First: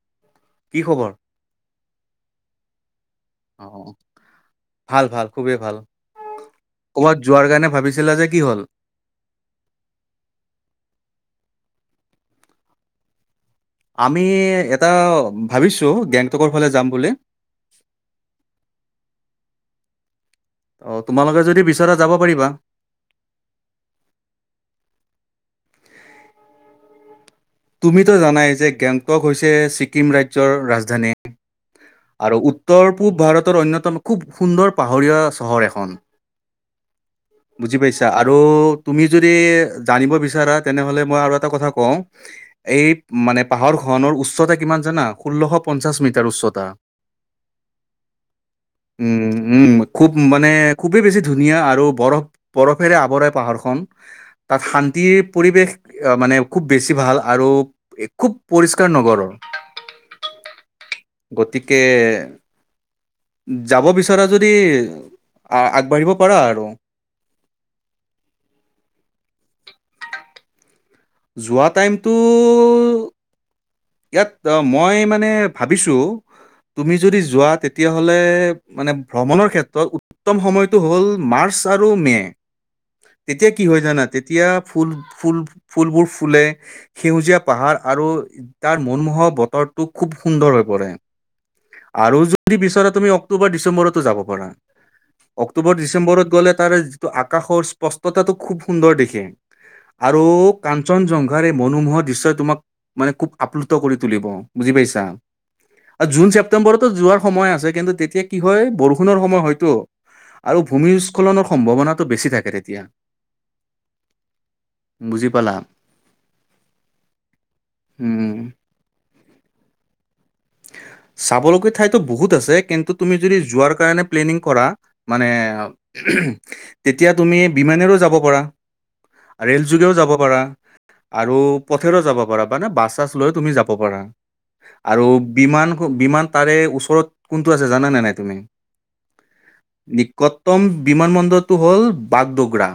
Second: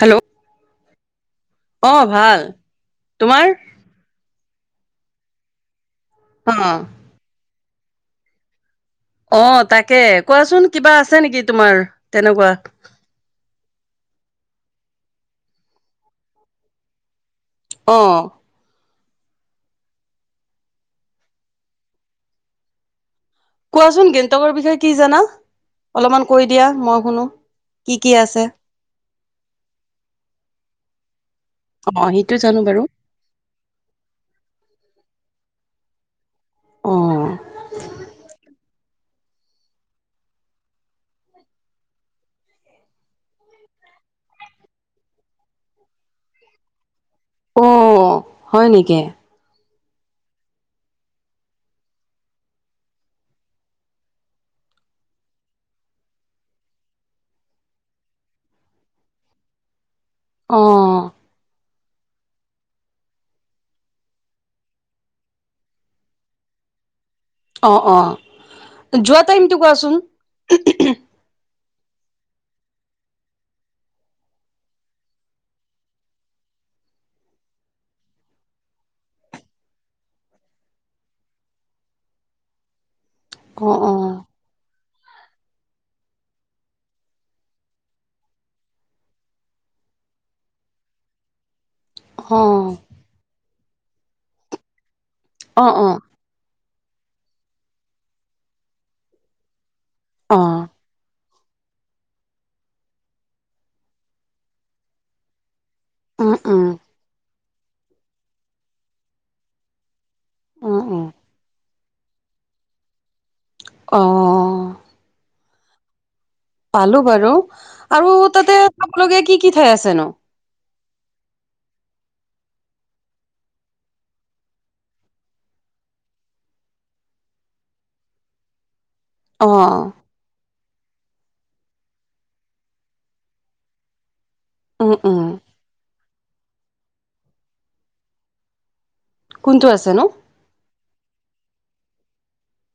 Hello [inaudible] কি খবৰ? অঁ ভাল তোমাৰ? অঁ ভাল ভাল খুবেই ভাল। হা ক'ৰবাত যোৱাৰ কাৰণে ভাবিছিলা যে কি হ'ল। অ তাকে কোৱাচোন কিবা আছে নেকি তোমাৰ তেনেকুৱা। আমি এটা ভাবিছো গেংটকৰ ফালে যাম বুলি। অঁ অ তোমালোকে যদি বিচৰা যাব পাৰিবা। কোৱাচোন গেংটকৰ বিষয়ে কি জানা অলপমান কৈ দিয়া মই শুনো। কি কি তুমিতো আছে জানাই যে গেংটক হৈছে ছিকিম, ৰাজ্যৰ ৰাজধানী। অ আৰু সেইটো জানো বাৰু উত্তৰ -পূব ভাৰতৰ অন্যতম খুব সুন্দৰ পাহাৰীয়া, চহৰ এখন। অ বুজি পাইছা আৰু- তুমি যদি জানিব বিচাৰা তেনেহ'লে মই আৰু এটা কথা কওঁ। এই মানে পাহাৰখনৰ উচ্চতা কিমান জানা ষোল্লশ পঞ্চাছ মিটাৰ উচ্চতা। অ হয় নেকি [inaudible] উম উম খুব মানে খুবেই বেছি ধুনীয়া আৰু বৰফ, বৰফেৰে আৱৰাই পাহাৰখন তাত শান্তিৰ পৰিৱেশ মানে খুব বেছি ভাল। আৰু খুব পৰিষ্কাৰ নগৰৰ অ গতিকে- যাব বিচৰা যদি আগবাঢ়িব পাৰা আৰু অ', অ', যোৱা টাইমটো কোৱাচোন? যোৱা টাইমতটো ইয়াত মই মানে ভাবিছোঁ। তুমি যদি যোৱা তেতিয়াহ'লে মানে ভ্ৰমণৰ ক্ষেত্ৰত উত্তম সময়টো হ'ল মাৰ্চ আৰু মে। তেতিয়া কি অ হয় অ জানা তেতিয়া ফুল-ফুল ফুলবোৰ ফুলে। সেউজীয়া পাহাৰ, আৰু তাৰ মনমোহৰ বতৰটো খুব সুন্দৰ হৈ পৰে। আৰু অ যদি বিচৰা তুমি অক্টোবৰ ডিচেম্বৰতো যাব পাৰা। অ অক্টোবৰ অ ডিচেম্বৰত গ'লে তাৰ যিটো আকাশৰ স্পষ্টতাটো খুব সুন্দৰ দেখে। আৰু অ সংঘাৰ এই মনোমোহৰ দৃশ্যই তোমাক মানে খুব আপ্লু্ত কৰি তুলিব বুজি পাইছা। জুন উম উম ছেপ্তেম্বৰতো যোৱাৰ সময় আছে, কিন্তু তেতিয়া কি হয় বৰষুণৰ, সময় হয়তো। আৰু উম উম ভূমিস্খলনৰ সম্ভাৱনাটো বেছি থাকে তেতিয়া। অঁ বুজি পালা। পালো বাৰু আৰু উম তাতে চাবলগীয়া কি কি ঠাই আছে নো? চাবলগীয়া ঠাইতো বহুত আছে, কিন্তু তুমি যদি যোৱাৰ কাৰণে প্লেনিং কৰা মানে তেতিয়া তুমি বিমানেৰেও যাব পাৰা, ৰে'ল অ যোগেও যাব পাৰা। আৰু পথেৰেও যাব পাৰা, মানে বাছ-চাছ লৈ তুমি যাব পাৰা উম, আৰু উম, বিমান তাৰে ওচৰত কোনটো আছে জানা নে নাই তুমি কোনটো আছে নো? উত্তম বিমান বন্দৰটো হ'ল বাগডোগৰা।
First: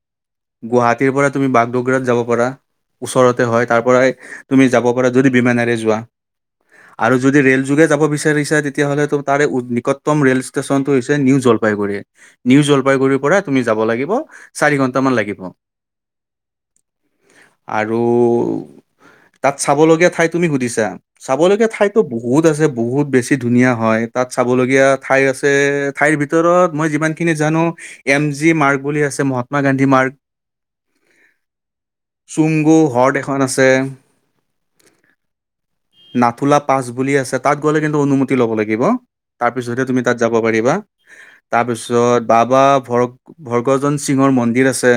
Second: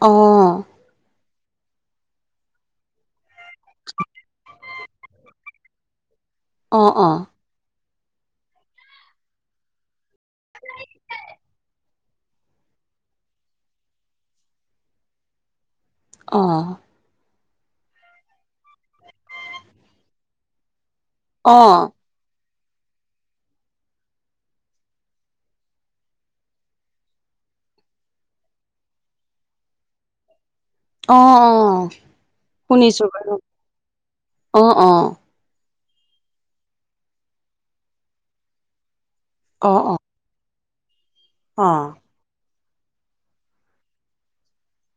অ', গুৱাহাটীৰ পৰা তুমি বাগডগৰাত যাব পাৰা, ওচৰতে হয় তাৰ পৰাই তুমি যাব পাৰা যদি বিমানেৰে যোৱা অ', আৰু অ', যদি ৰে'ল যোগে যাব বিচাৰিচা, তেতিয়াহ'লে ত তাৰে নিকটতম ৰেল ষ্টেচন টো হৈছে নিউ জলপাইগুৰি। নিউ জলপাইগুৰিৰ পৰা তুমি যাব লাগিব, চাৰি ঘণ্টামান লাগিব। অ', আৰু তাত চাবলগীয়া ঠাই তুমি সুধিছা, অ', চাবলগীয়া অ', ঠাইতো বহুত আছে বহুত বেছি ধুনীয়া হয়, তাত চাব লগীয়া ঠাই আছে ঠাইৰ ভিত ভিতৰত মই যিমানখিনি জানো এম জি মাৰ্গ বুলি আছে মহাত্মা গান্ধী মাৰ্গ। অ', অ', চুংগু শুনিছো হ্ৰদ এখন বাৰু আছে অ', অ', নাথুলা পাছ বুলি আছে তাত গ'লে কিন্তু অনুমতি ল'ব লাগিব অ', তাৰপিছতহে অ', তুমি যাব পাৰিবা অ', তাৰপিছত বাবা ভৰক ভৰ্গজন সিঙৰ মন্দিৰ আছে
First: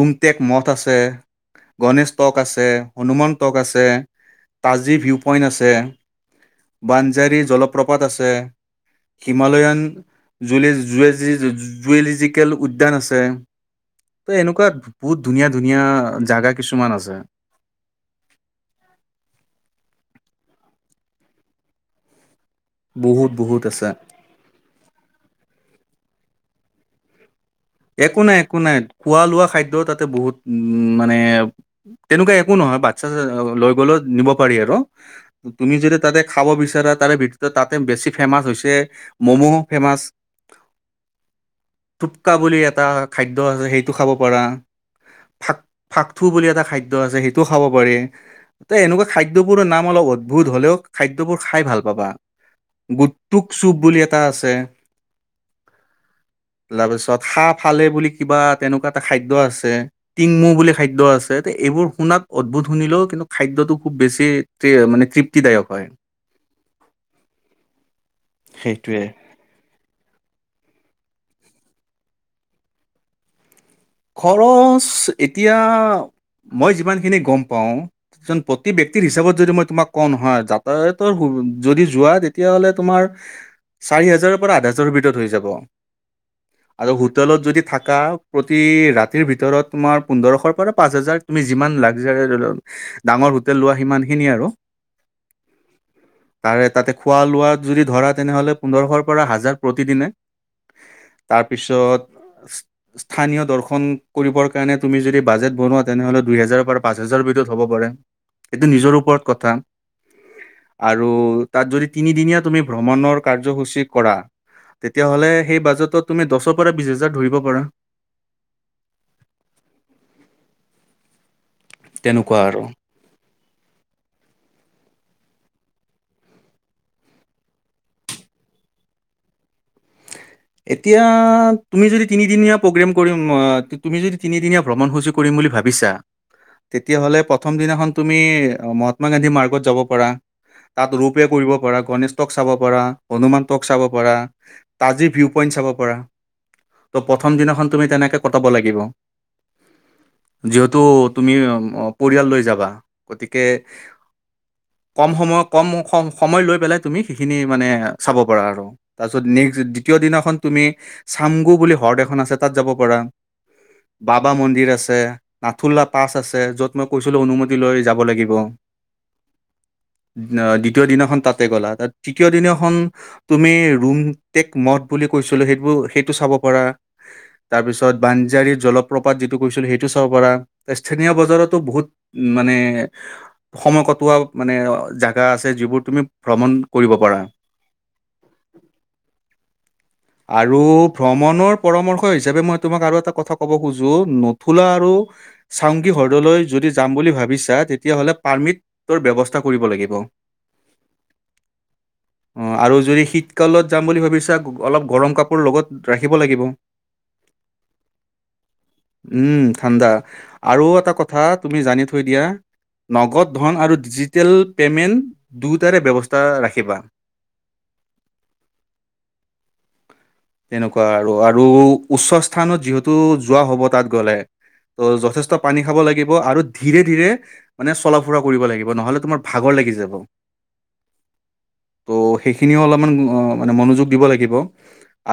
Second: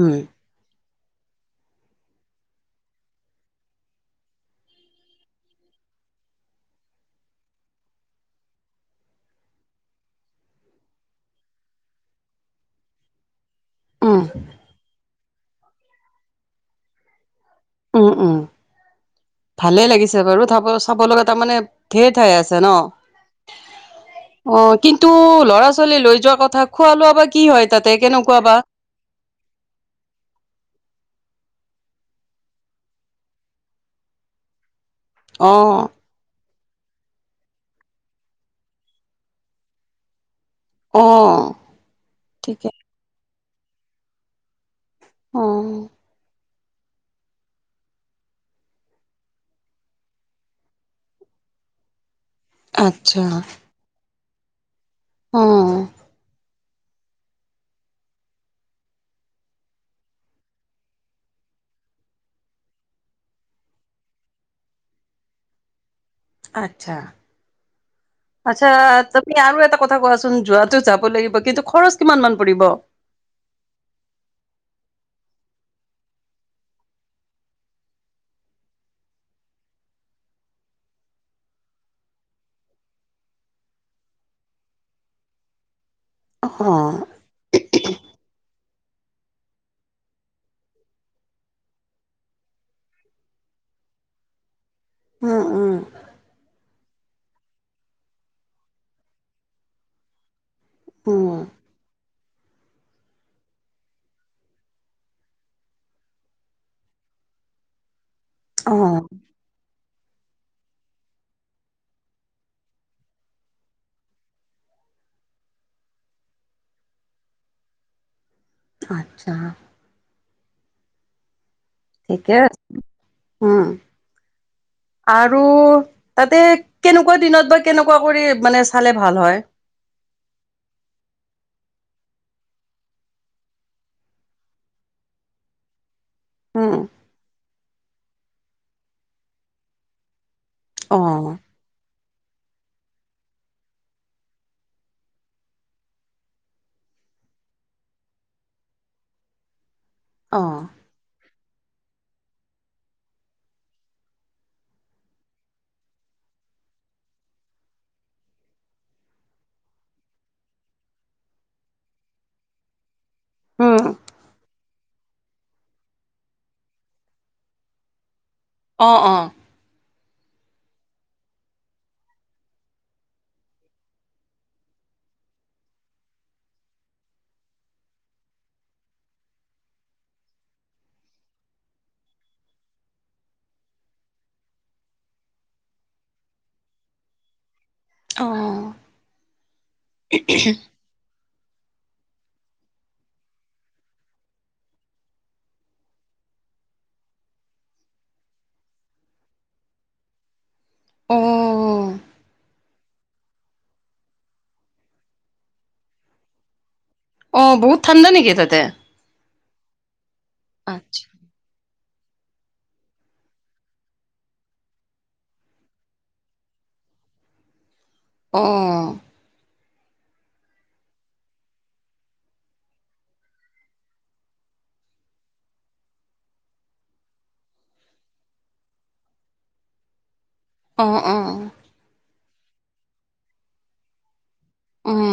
উম, মঠ আছে। গণেশ টক আছে, হনুমান টৰ্ক আছে তাজী ভিউ পইণ্ট আছে। বাঞ্জাৰী জলপ্ৰপাত আছে। হিমালয়ান জু [unintelligible] জুৱেলজিকেল উদ্যান আছে উম, ত এনেকুৱা বহুত ধুনীয়া, ধুনীয়া জোগা কিছুমান আছে। উম, উম ভালে লাগিছে বাৰু চাব লগা তাৰমানে ধেৰ ঠাই আছে ন। বহুত বহুত আছে। অ', কিন্তু ল'ৰা ছোৱালী লৈ যোৱা কথা খোৱা লোৱা বা কি হয় তাতে একো নাই কেনেকুৱা একো বা? নাই খোৱা লোৱা খাদ্য তাতে বহুত মানে তেনেকুৱা একো নহয় বাচ্ছা লৈ গ'লেও নিব পাৰি আৰু তুমি অ', যদি তাতে খাব বিচাৰা তাৰে ভিতৰত তাতে বেছি ফেমাছ হৈছে ম'ম'ও ফেমাচ। অ', কা বুলি ঠিকে এটা খাদ্য আছে সেইটো খাব পাৰা অ', ফা-ফাকু বুলি এটা খা খাদ্য আছে সেইটোও খাব পাৰি। ত, এনেকুৱা খাদ্যবোৰৰ নাম অলপ অদ্ভুত হলেও খাদ্যবোৰ খাই ভাল পাবা। আচ্ছা গুটটুক চুপ বুলি এটা আছে অ', তাৰপিছত হাহ ফালে বুলি কিবা তেনেকুৱা এটা খাদ্য আছে টিংমৌ বুলি খাদ্য আছে এইবোৰ শুনাত অদ্ভুত শুনিলেও কিন্তু খাদ্যটো খুব বেছি মানে তৃপ্তিদায়ক হয় আচ্ছা আচ্ছা সেইটোৱে তুমি আৰু এটা কথা কোৱাচোন যোৱাটো যাব লাগিব কিন্তু খৰচ কিমান মান পৰিব খৰচ এতিয়া মই যিমানখিনি গম পাওঁ জন প্ৰতি ব্যক্তিৰ হিচাপত যদি মই তোমাক কওঁ নহয় যাতায়াতৰ যদি যোৱা তেতিয়াহ'লে তোমাৰ চাৰি হাজাৰৰ পৰা আঠ হাজাৰৰ ভিতৰত হৈ যাব অ', আৰু হোটেলত যদি থাকা প্ৰ তি ৰাতিৰ ভিতৰত তোমাৰ পোন্ধৰশৰ পৰা পাঁচ হাজাৰ তুমি যিমান লাগজাৰী ধৰি লওক ডাঙৰ হোটেল লোৱা সিমান খিনি আৰু উম উম তাৰে তাতে খোৱা লোৱা যদি ধৰা তেনেহ'লে পোন্ধৰশৰ পৰা হাজাৰ প্ৰতিদিনে উম, তাৰ পিছত স্থানীয় দৰ্শন কৰিবৰ কাৰণে তুমি যদি বাজেট বনোৱা তেনেহ'লে দুই হেজাৰৰ পৰা পাঁচ হাজাৰৰ ভিতৰত হ'ব পাৰে এইটো অ', নিজৰ ওপৰত কথা আৰু তাত যদি তিনিদিনীয়া তুমি ভ্ৰমণৰ কাৰ্যসূচী কৰা তেতিয়াহ'লে সেই বাজেটত তুমি দহৰ পৰা বিশ হজাৰ ধৰিব পাৰা আচ্ছা ঠিকে তেনেকুৱা আছে আৰু উম আৰু তাতে কেনেকুৱা দিনত বা কেনেকুৱা কৰি মানে চালে ভাল হয় এতিয়া তুমি যদি তিনিদিনীয়া প্ৰগ্ৰেম কৰিম মই তুমি যদি তিনিদিনীয়া ভ্ৰমণসূচি কৰিম বুলি ভাবিছা উম, তেতিয়াহলে প্ৰথম দিনাখন তুমি মহাত্মা গান্ধী মাৰ্গত যাব পাৰা তাত ৰূপে অ', কৰিব পাৰা গণেশ তক চাব পাৰা হনুমান তক চাব পাৰা তাজি ভিউ পইণ্ট চাব পাৰা ত' প্ৰথম দিনাখন তুমি তেনেকে কটাব লাগিব অ', যিহতু তুমি অ পৰিয়াল লৈ যাবা গতিকে কম সময় কম সম সময় লৈ পেলাই তুমি সেইখিনি মানে চাব পাৰা আৰু তাৰপিছত নেক্স দ্বিতীয় দিনাখন তুমি চামগু বুলি হ্ৰদ এখন আছে তাত যাব পাৰা উম, বাবা মন্দিৰ আছে নাথুলা পাছ আছে য'ত মই কৈছিলো অনুমতি লৈ যাব লাগিব অঁ অঁ [inaudible] দ্বিতীয় দিনাখন তাতে গ'লা তাত তৃতীয় দিনাখন তুমি ৰুম টেক মদ বুলি কৈছিলো সেইবোৰ সেইটো চাব পাৰা তাৰপিছত বাঞ্জাৰীৰ জলপ্ৰপাত যিটো কৈছিলো সেইটো চাব পাৰা স্থানীয় বজাৰতো বহুত মানে সময় কটোৱা মানে জেগা আছে যিবোৰ তুমি ভ্ৰমণ কৰিব পাৰা অঁ আৰু ভ্ৰমণৰ পৰামৰ্শ হিচাপে মই তোমাক আৰু এটা কথা ক'ব খোজো নুথুলা আৰু চাউংগী হ্ৰদলৈ যদি যাম বুলি ভাবিছা তেতিয়াহ'লে পাৰ্মিট তৰ ব্যৱস্থা কৰিব লাগিব অঁ অ আৰু যদি শীতকালত যাম বুলি ভাবিছা অলপ গৰম কাপোৰ লগত ৰাখিব লাগিব অ বহুত ঠাণ্ডা নেকি তাতে উম ঠাণ্ডা আৰু এটা আচ্ছা, কথা তুমি জানি থৈ দিয়া নগদ ধন আৰু ডিজিটেল পেমেণ্ট দুয়োটাৰে ব্যৱস্থা ৰাখিবা অঁ তেনেকুৱা আৰু আৰু উচ্চ স্থানত যিহেতু যোৱা হ'ব তাত গ'লে ত' যথেষ্ট পানী খাব লাগিব আৰু ধীৰে ধীৰে মানে চলা ফুৰা কৰিব লাগিব নহলে তোমাৰ ভাগৰ লাগি যাব। অ অ। ত' সেইখিনিও অলপমান মানে মনোযোগ দিব লাগিব।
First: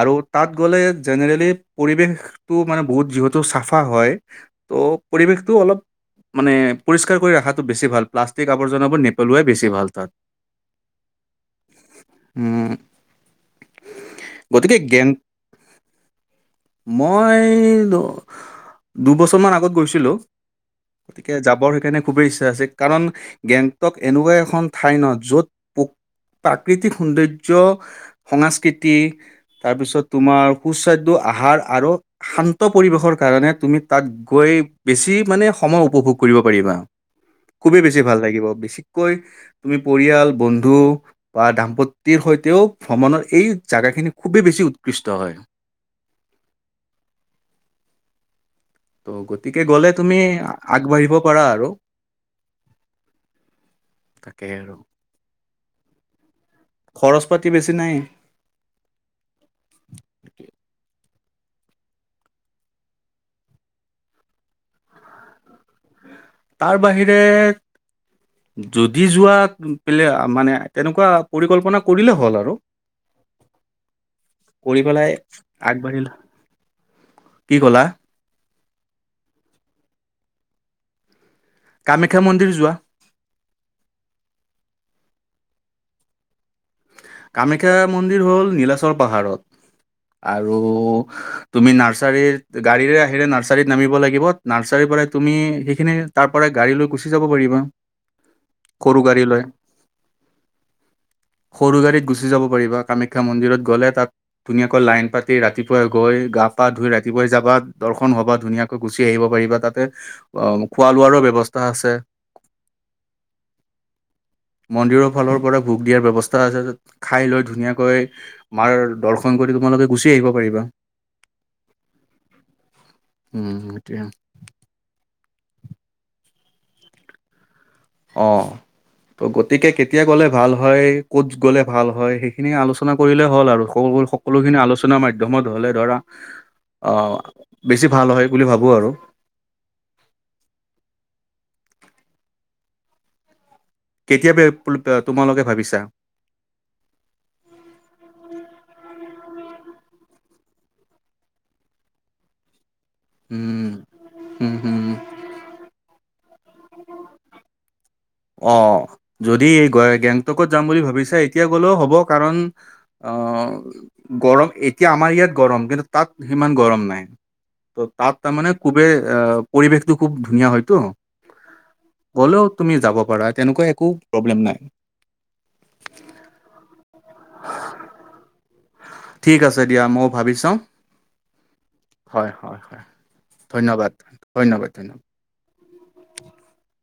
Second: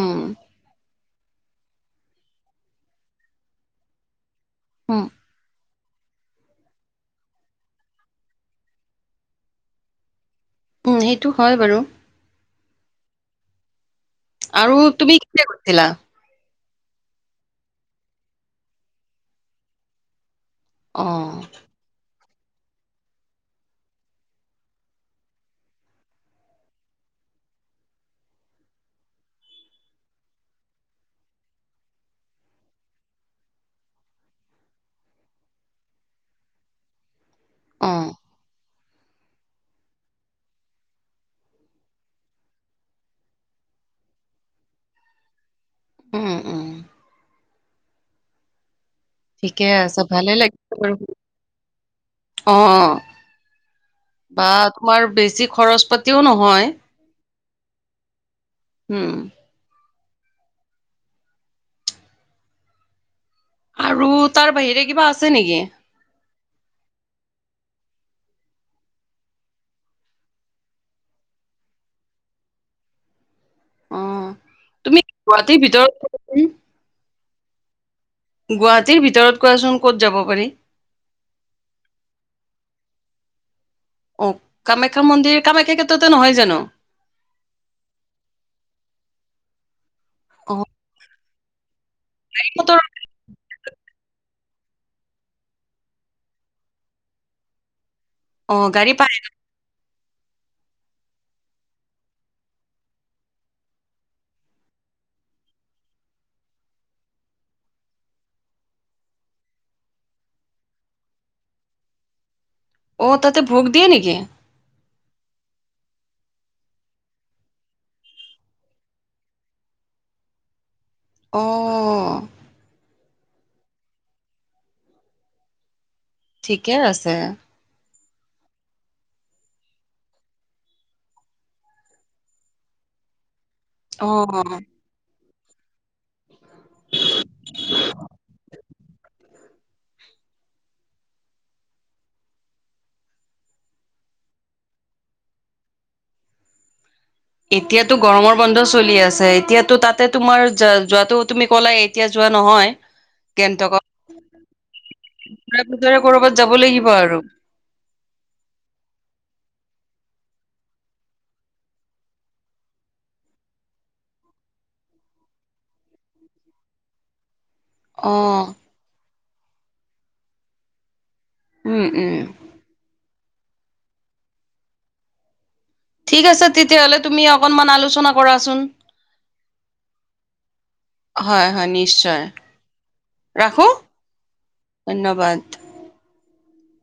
আৰু তাত গ'লে জেনেৰেলি পৰিৱেশটো মানে বহুত যিহেতু চাফা হয়। ত' উম, পৰিৱেশটো অলপ মানে পৰিষ্কাৰ কৰি ৰাখাটো বেছি ভাল প্লাষ্টিক আৱৰ্জনাবোৰ নেপেলোৱাই বেছি ভাল তাত। উম সেইটো হয় বাৰু। উম। গতিকে আৰু গেং তুমি কেতিয়া গৈছিলা? মই লু দুবছৰমান আগত গৈছিলোঁ। গতিকে অ', যাবৰ সেইকাৰণে খুবেই ইচ্ছা আছে কাৰণ গেংটক এনেকুৱা এখন ঠাই ন য'ত পোক প্ৰাকৃতিক সৌন্দৰ্য সংস্কৃতি তাৰপিছত তোমাৰ সুস্বাদ্য আহাৰ আৰু শান্ত পৰিৱেশৰ কাৰণে তুমি তাত গৈ বেছি মানে সময় উপভোগ কৰিব পাৰিবা। খুবেই বেছি অ', ভাল লাগিব। বিশেষকৈ তুমি পৰিয়াল বন্ধু বা দাম্পতিৰ সৈতেও ভ্ৰমণৰ এই জাগাখিনি খুবেই বেছি উৎকৃষ্ট হয়। উম উম। ত' গতিকে ঠিকে গ'লে আছে তুমি ভালে আ- লাগিছে বাৰু, আগবাঢ়িব পাৰা আৰু অ। তাকে বা আৰু তোমাৰ বেছি খৰচ পাতিও নহয়। খৰচ পাতি বেছি নাই। উম। আৰু তাৰ বাহিৰে কিবা আছে নেকি? তাৰ বাহিৰে যদি যোৱা পিলে মানে তেনেকুৱা পৰিকল্পনা কৰিলে হ'ল আৰু। অ কৰি তুমি পেলাই গুৱাহাটীৰ ভিতৰত আগবাঢ়িল কি ক'লা? গুৱাহাটীৰ ভিতৰত কোৱাচোন ক'ত যাব পাৰি? কামাখ্যা মন্দিৰ যোৱা। অ কামাখ্যা মন্দিৰ কামাখ্যা ক্ষেত্ৰতে নহয় জানো? কামাখ্যা মন্দিৰ হ'ল নীলাচল পাহাৰত আৰু অ তুমি নাৰ্চাৰীৰ সিহঁতৰ গাড়ীৰে বাহিৰে নাৰ্চাৰিত নামিব লাগিব। নাৰ্চাৰীৰ পৰাই তুমি সেইখিনি তাৰ পৰাই গাড়ী লৈ গুচি যাব পাৰিবা। অ গাড়ী সৰু পাৰেনে? লৈ সৰু গাড়ীত গুচি যাব পাৰিবা কামাখ্যা মন্দিৰত গ'লে তাত ধুনীয়াকৈ লাইন পাতি ৰাতিপুৱাই গৈ গা পা ধুই ৰাতিপুৱাই যাবা দৰ্শন হ'বা ধুনীয়াক কৈ গুচি আহিব পাৰিবা। তাতে অ খোৱা লোৱাৰো ব্যৱস্থা আছে। অ তাতে ভোগ দিয়ে নেকি? মন্দিৰৰ ফালৰ পৰা ভোগ দিয়াৰ ব্যৱস্থ তা আছে য'ত খাই লৈ ধুনীয়াকৈ মাৰ দৰ্শন কৰি তোমালোকে গুচি আহিব পাৰিবা। অ। উম সেইটোৱে। ঠিকে আছে। অঁ। ত' গতিকে কেতিয়া গ'লে ভাল হয় ক'ত গ'লে ভাল হয় সেইখিনি আলোচনা কৰিলে হ'ল আৰু। সকল অ সকলোখিনি আলোচনাৰ মাধ্যমত হ'লে ধৰা অ, বেছি ভাল হয় বুলি ভাবোঁ আৰু। কেতিয়া পে তোমালোকে ভাবিছা? এতিয়াতো গৰমৰ বন্ধ চলি আছে এতিয়াতো তাতে তোমাৰ যা যোৱাটো তুমি ক'লাই এ এতিয়া যোৱা নহয়। উম গেংটকত। হম হম গুজৰাট সুজৰত ক'ৰবাত যাব লাগিব আৰু। অ, যদি গে গেংটকত যাম বুলি ভাবিছা এতিয়া গ'লেও হ'ব কাৰণ অ, গৰম এতিয়া আমাৰ ইয়াত গৰম কিন্তু তাত সিমান গৰম নাই। ত', অ তাত তাৰমানে খুবেই অ পৰিৱেশটো খুব ধুনীয়া হয়তো। উম উম গ'লেও তুমি যাব পাৰা। তেনেকুৱা একো প্ৰব্লেম নাই। ঠিক আছে তেতিয়াহ'লে তুমি অকনমান আলোচনা কৰাচোন। ঠিক আছে দিয়া মও ভাবি চাওঁ। হয় হয় নিশ্চয় হয় হয় হয়, ৰাখো ধন্যবাদ ধন্যবাদ ধন্যবাদ। ধন্যবাদ। [inaudible]